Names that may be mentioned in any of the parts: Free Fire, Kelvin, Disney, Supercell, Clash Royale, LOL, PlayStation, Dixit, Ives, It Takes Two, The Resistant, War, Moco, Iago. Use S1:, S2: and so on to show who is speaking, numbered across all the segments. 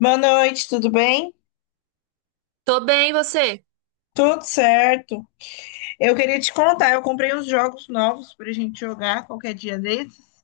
S1: Boa noite, tudo bem?
S2: Tô bem, e você?
S1: Tudo certo. Eu queria te contar, eu comprei uns jogos novos pra gente jogar qualquer dia desses.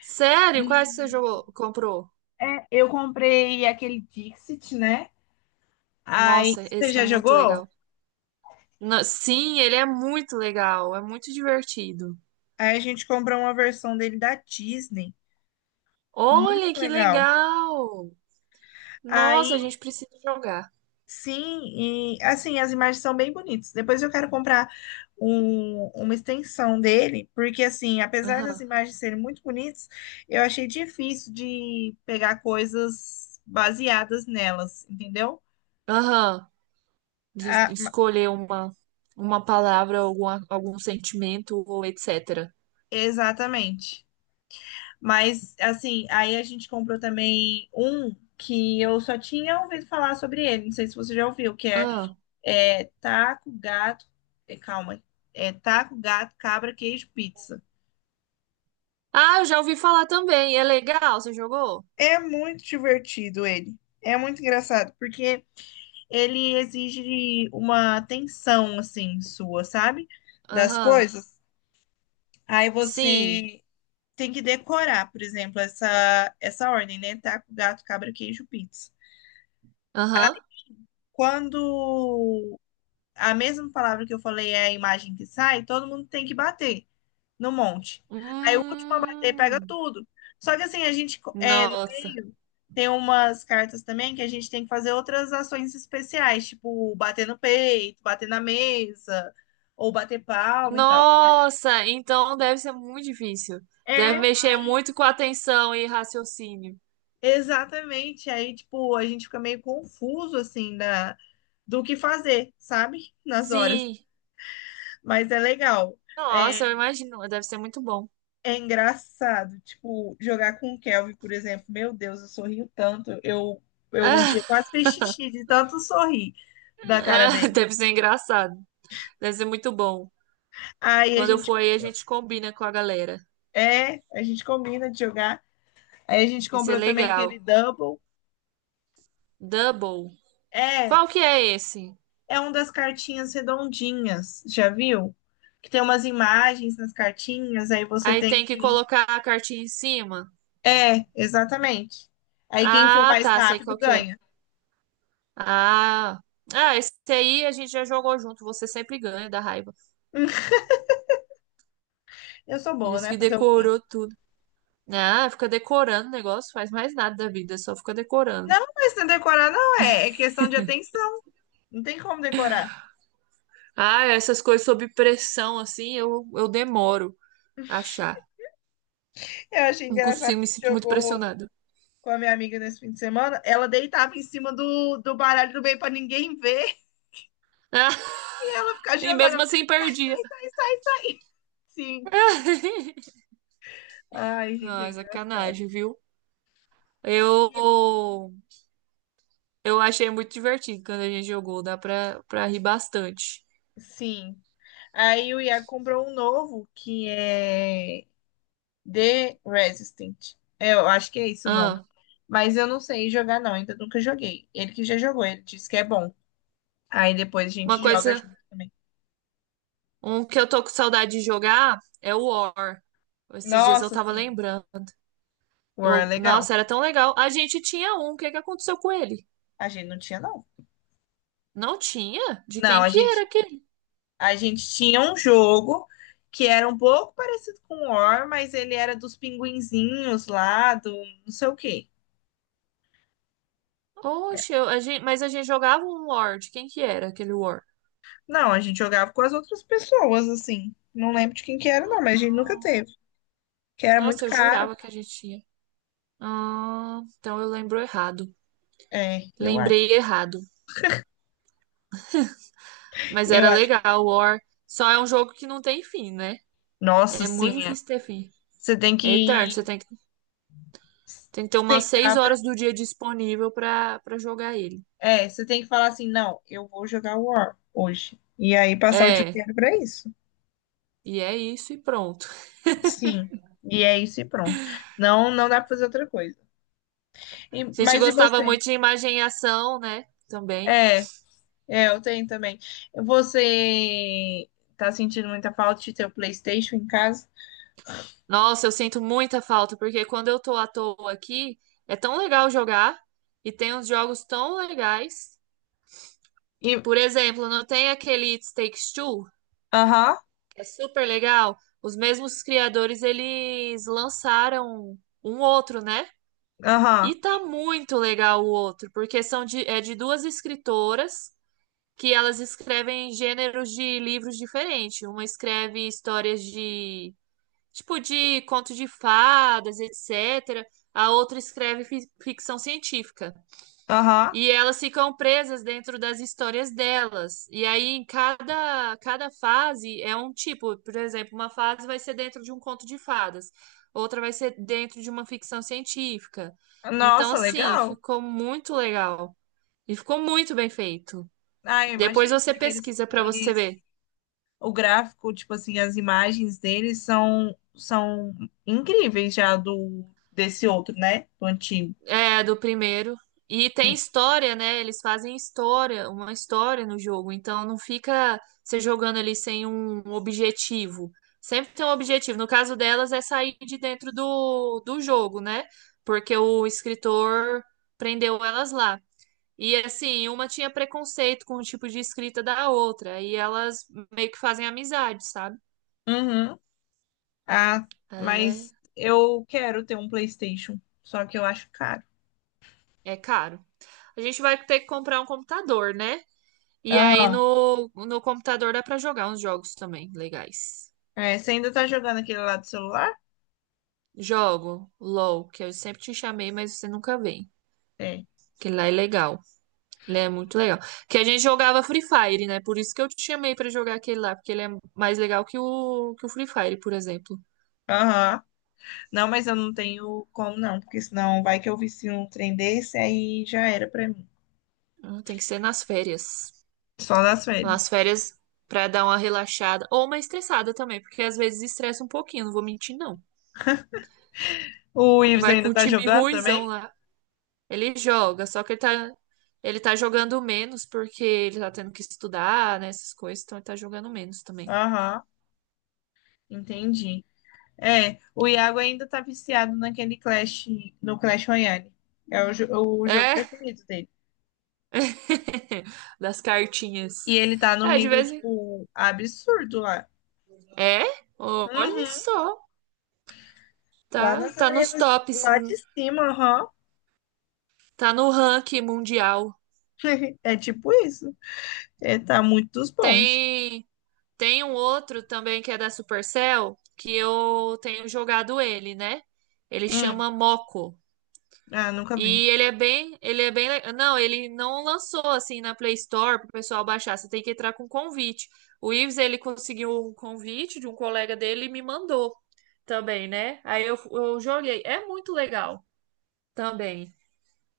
S2: Sério? Quais que você
S1: E,
S2: jogou, comprou?
S1: eu comprei aquele Dixit, né? Aí
S2: Nossa,
S1: você
S2: esse é
S1: já
S2: muito
S1: jogou?
S2: legal. Sim, ele é muito legal, é muito divertido.
S1: Aí a gente comprou uma versão dele da Disney. Muito
S2: Olha que
S1: legal.
S2: legal! Nossa, a
S1: Aí,
S2: gente precisa jogar.
S1: sim, e assim, as imagens são bem bonitas. Depois eu quero comprar uma extensão dele, porque assim, apesar das
S2: Aham.
S1: imagens serem muito bonitas, eu achei difícil de pegar coisas baseadas nelas, entendeu?
S2: Aham. De
S1: Ah, ma-
S2: escolher uma palavra, alguma, algum sentimento ou etc.
S1: exatamente. Mas assim, aí a gente comprou também um que eu só tinha ouvido falar sobre ele, não sei se você já ouviu,
S2: Ah.
S1: é taco, gato, é, calma, é taco, gato, cabra, queijo, pizza.
S2: Ah, eu já ouvi falar também. É legal, você jogou?
S1: É muito divertido ele. É muito engraçado, porque ele exige uma atenção, assim, sua, sabe? Das
S2: Aham.
S1: coisas. Aí
S2: Sim.
S1: você tem que decorar, por exemplo, essa ordem, né? Taco, gato, cabra, queijo, pizza.
S2: Aham.
S1: Quando a mesma palavra que eu falei é a imagem que sai, todo mundo tem que bater no monte. Aí o último a bater pega
S2: Hum.
S1: tudo. Só que assim, a gente é, no
S2: Nossa.
S1: meio tem umas cartas também que a gente tem que fazer outras ações especiais, tipo bater no peito, bater na mesa, ou bater palma e tal.
S2: Nossa, então deve ser muito difícil. Deve
S1: É,
S2: mexer muito com atenção e raciocínio.
S1: exatamente. Aí, tipo, a gente fica meio confuso, assim, da, do que fazer, sabe? Nas horas.
S2: Sim.
S1: Mas é legal.
S2: Nossa, eu
S1: É,
S2: imagino. Deve ser muito bom.
S1: é engraçado, tipo, jogar com o Kelvin, por exemplo. Meu Deus, eu sorrio tanto. Eu um dia quase fiz xixi de tanto sorrir da cara dele.
S2: Deve ser engraçado. Deve ser muito bom.
S1: Aí a
S2: Quando eu
S1: gente,
S2: for aí, a gente combina com a galera.
S1: é, a gente combina de jogar. Aí a gente
S2: Isso é
S1: comprou também aquele
S2: legal.
S1: double.
S2: Double.
S1: É,
S2: Qual que é esse?
S1: é um das cartinhas redondinhas, já viu? Que tem umas imagens nas cartinhas, aí você
S2: Aí
S1: tem
S2: tem que
S1: que.
S2: colocar a cartinha em cima.
S1: É, exatamente. Aí quem for
S2: Ah,
S1: mais
S2: tá. Sei
S1: rápido
S2: qual que é.
S1: ganha.
S2: Ah. Ah, esse aí a gente já jogou junto. Você sempre ganha da raiva.
S1: Eu sou boa,
S2: Esse
S1: né?
S2: que
S1: Fazer o quê?
S2: decorou tudo. Ah, fica decorando o negócio, faz mais nada da vida, só fica decorando.
S1: Não, mas não é decorar não é, é questão de atenção. Não tem como decorar.
S2: Ah, essas coisas sob pressão, assim, eu demoro a achar.
S1: Eu achei
S2: Não
S1: engraçado, a
S2: consigo, me
S1: gente
S2: sinto muito
S1: jogou
S2: pressionada.
S1: com a minha amiga nesse fim de semana. Ela deitava em cima do, do baralho do bem pra ninguém ver
S2: Ah,
S1: e ela ficava
S2: e
S1: jogando.
S2: mesmo
S1: Ela,
S2: assim
S1: sai,
S2: perdia.
S1: sai, sai, sai. Sim. Ai, gente, é
S2: Ah,
S1: engraçado.
S2: sacanagem, viu? Eu, eu achei muito divertido quando a gente jogou, dá pra, pra rir bastante.
S1: Sim. Aí o Iago comprou um novo que é The Resistant. É, eu acho que é esse o nome.
S2: Ah,
S1: Mas eu não sei jogar, não. Ainda nunca joguei. Ele que já jogou, ele disse que é bom. Aí depois a
S2: uma
S1: gente joga
S2: coisa,
S1: junto também.
S2: um que eu tô com saudade de jogar é o War. Esses dias eu
S1: Nossa,
S2: tava
S1: sim.
S2: lembrando.
S1: War é
S2: Eu,
S1: legal.
S2: nossa, era tão legal. A gente tinha um, o que que aconteceu com ele?
S1: A gente não tinha, não.
S2: Não tinha? De
S1: Não,
S2: quem
S1: a
S2: que
S1: gente,
S2: era aquele?
S1: a gente tinha um jogo que era um pouco parecido com o War, mas ele era dos pinguinzinhos lá, do não sei o quê.
S2: Oxe, a gente, mas a gente jogava um War. De quem que era aquele War?
S1: Não, a gente jogava com as outras pessoas, assim. Não lembro de quem que era, não, mas a gente nunca
S2: Ah,
S1: teve. Que era muito
S2: nossa, eu
S1: caro.
S2: jurava que a gente tinha. Ah, então eu lembro errado.
S1: É, eu
S2: Lembrei
S1: acho.
S2: errado. Mas
S1: Eu
S2: era
S1: acho.
S2: legal, War. Só é um jogo que não tem fim, né?
S1: Nossa,
S2: É muito
S1: sim. É.
S2: difícil ter fim.
S1: Você tem
S2: É eterno. Você
S1: que
S2: tem que ter umas seis
S1: sentar pra.
S2: horas do dia disponível pra, pra jogar ele.
S1: É, você tem que falar assim, não, eu vou jogar War hoje. E aí passar o dia
S2: É,
S1: inteiro pra isso.
S2: e é isso e pronto.
S1: Sim, e é isso e pronto. Não, não dá pra fazer outra coisa.
S2: A gente
S1: Mas e
S2: gostava
S1: você?
S2: muito de imagem e ação, né? Também.
S1: É, é, eu tenho também. Você tá sentindo muita falta de ter o PlayStation em casa?
S2: Nossa, eu sinto muita falta, porque quando eu tô à toa aqui, é tão legal jogar e tem uns jogos tão legais.
S1: E,
S2: Por exemplo, não tem aquele It Takes Two,
S1: aham,
S2: que é super legal. Os mesmos criadores, eles lançaram um outro, né?
S1: aham,
S2: E tá muito legal o outro, porque são de, é de duas escritoras que elas escrevem gêneros de livros diferentes. Uma escreve histórias de tipo de conto de fadas, etc. A outra escreve ficção científica.
S1: aham.
S2: E elas ficam presas dentro das histórias delas. E aí, em cada, cada fase é um tipo. Por exemplo, uma fase vai ser dentro de um conto de fadas, outra vai ser dentro de uma ficção científica. Então,
S1: Nossa,
S2: assim,
S1: legal.
S2: ficou muito legal. E ficou muito bem feito.
S1: Ah, eu
S2: Depois
S1: imagino,
S2: você
S1: porque
S2: pesquisa para você ver.
S1: o gráfico, tipo assim, as imagens deles são, são incríveis já do desse outro, né? Do antigo.
S2: É, do primeiro. E tem história, né? Eles fazem história, uma história no jogo. Então não fica você jogando ali sem um objetivo. Sempre tem um objetivo. No caso delas é sair de dentro do, do jogo, né? Porque o escritor prendeu elas lá. E assim, uma tinha preconceito com o tipo de escrita da outra. E elas meio que fazem amizade, sabe?
S1: Uhum. Ah,
S2: Aí é,
S1: mas eu quero ter um PlayStation, só que eu acho caro.
S2: é caro. A gente vai ter que comprar um computador, né? E aí
S1: Aham.
S2: no, no computador dá pra jogar uns jogos também legais.
S1: É, você ainda tá jogando aquele lá do celular?
S2: Jogo LOL, que eu sempre te chamei, mas você nunca vem.
S1: É.
S2: Que lá é legal. Ele é muito legal. Que a gente jogava Free Fire, né? Por isso que eu te chamei pra jogar aquele lá, porque ele é mais legal que o Free Fire, por exemplo.
S1: Aham. Não, mas eu não tenho como não, porque senão vai que eu vicio um trem desse, aí já era pra mim.
S2: Ah, tem que ser nas férias.
S1: Só nas
S2: Nas
S1: férias.
S2: férias pra dar uma relaxada ou uma estressada também, porque às vezes estressa um pouquinho, não vou mentir não.
S1: O
S2: Você
S1: Ives
S2: vai com
S1: ainda
S2: o
S1: tá
S2: time
S1: jogando
S2: ruinzão
S1: também?
S2: lá. Ele joga, só que ele tá jogando menos porque ele tá tendo que estudar, né, essas coisas, então ele tá jogando menos também.
S1: Aham, entendi. É, o Iago ainda tá viciado naquele Clash, no Clash Royale. O jogo
S2: É,
S1: preferido dele.
S2: das cartinhas.
S1: E ele tá num
S2: É, de
S1: nível,
S2: vez em...
S1: tipo, absurdo lá.
S2: É, olha
S1: Uhum.
S2: só,
S1: Lá
S2: tá,
S1: nas
S2: tá nos
S1: arenas,
S2: tops,
S1: lá de cima, aham.
S2: tá no ranking mundial.
S1: É tipo isso. É, tá muito dos bons.
S2: Tem, tem um outro também que é da Supercell, que eu tenho jogado ele, né? Ele
S1: Hum,
S2: chama Moco.
S1: ah, nunca vi.
S2: E ele é bem, não, ele não lançou assim na Play Store para o pessoal baixar. Você tem que entrar com convite. O Ives ele conseguiu um convite de um colega dele e me mandou também, né? Aí eu joguei. É muito legal também,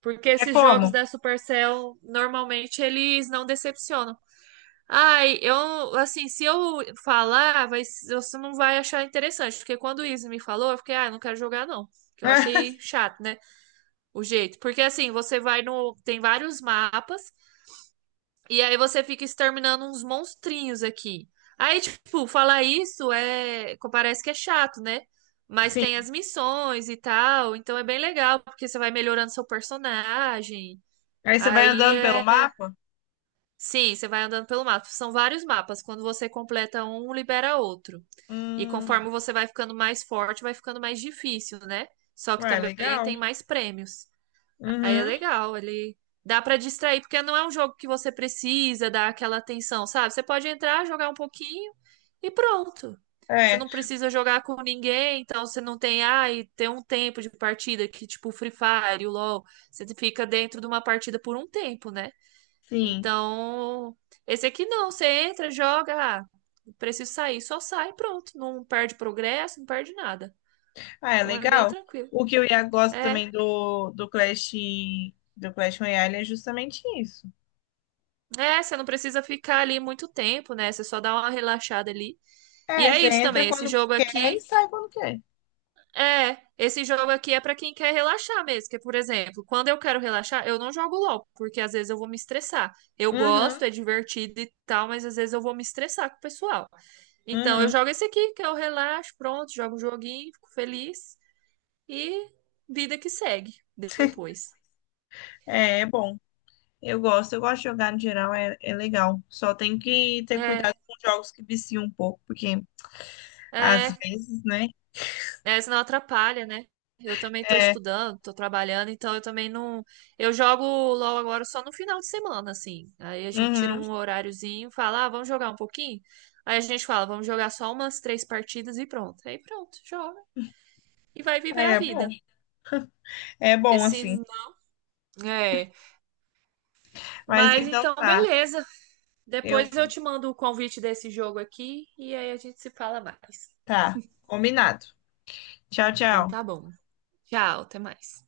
S2: porque
S1: É
S2: esses
S1: como?
S2: jogos da Supercell normalmente eles não decepcionam. Ai, eu assim, se eu falar, vai, você não vai achar interessante, porque quando o Ives me falou, eu fiquei, ah, eu não quero jogar não, que eu achei chato, né? O jeito. Porque assim, você vai no. Tem vários mapas, e aí você fica exterminando uns monstrinhos aqui. Aí, tipo, falar isso é. Parece que é chato, né? Mas tem
S1: Sim.
S2: as missões e tal, então é bem legal, porque você vai melhorando seu personagem.
S1: Aí você vai
S2: Aí
S1: andando pelo
S2: é.
S1: mapa?
S2: Sim, você vai andando pelo mapa. São vários mapas. Quando você completa um, libera outro. E
S1: Hum,
S2: conforme você vai ficando mais forte, vai ficando mais difícil, né? Só que
S1: ué,
S2: também tem
S1: legal.
S2: mais prêmios. Aí é
S1: Uhum,
S2: legal, ele dá pra distrair, porque não é um jogo que você precisa dar aquela atenção, sabe? Você pode entrar, jogar um pouquinho e pronto. Você
S1: é,
S2: não precisa jogar com ninguém, então você não tem, ah e tem um tempo de partida que tipo o Free Fire, o LoL, você fica dentro de uma partida por um tempo, né?
S1: sim.
S2: Então, esse aqui não, você entra, joga, ah, preciso sair, só sai, pronto, não perde progresso, não perde nada.
S1: Ah, é
S2: Então é bem
S1: legal.
S2: tranquilo.
S1: O que eu ia gosto
S2: É,
S1: também do, do Clash Royale é justamente isso.
S2: é, você não precisa ficar ali muito tempo, né? Você só dá uma relaxada ali. E
S1: É,
S2: é
S1: você
S2: isso
S1: entra
S2: também, esse
S1: quando
S2: jogo
S1: quer e
S2: aqui
S1: sai quando quer.
S2: é, esse jogo aqui é pra quem quer relaxar mesmo, que é, por exemplo, quando eu quero relaxar, eu não jogo LOL, porque às vezes eu vou me estressar. Eu
S1: Uhum,
S2: gosto, é divertido e tal, mas às vezes eu vou me estressar com o pessoal. Então eu
S1: uhum.
S2: jogo esse aqui, que eu relaxo, pronto, jogo um joguinho, fico feliz e vida que segue depois.
S1: É, é bom. Eu gosto de jogar no geral, é, é legal. Só tem que ter
S2: É,
S1: cuidado com jogos que viciam um pouco, porque às
S2: é,
S1: vezes, né?
S2: é, senão atrapalha, né? Eu também tô
S1: É,
S2: estudando, tô trabalhando, então eu também não. Eu jogo LOL agora só no final de semana, assim. Aí a gente tira
S1: uhum,
S2: um horáriozinho, fala, ah, vamos jogar um pouquinho? Aí a gente fala, vamos jogar só umas 3 partidas e pronto. Aí pronto, joga e vai viver
S1: aí
S2: a vida.
S1: é bom assim.
S2: Esse. É.
S1: Mas
S2: Mas
S1: então
S2: então,
S1: tá,
S2: beleza.
S1: eu
S2: Depois eu
S1: vou.
S2: te mando o convite desse jogo aqui e aí a gente se fala mais.
S1: Tá, combinado. Tchau,
S2: Então
S1: tchau.
S2: tá bom. Tchau, até mais.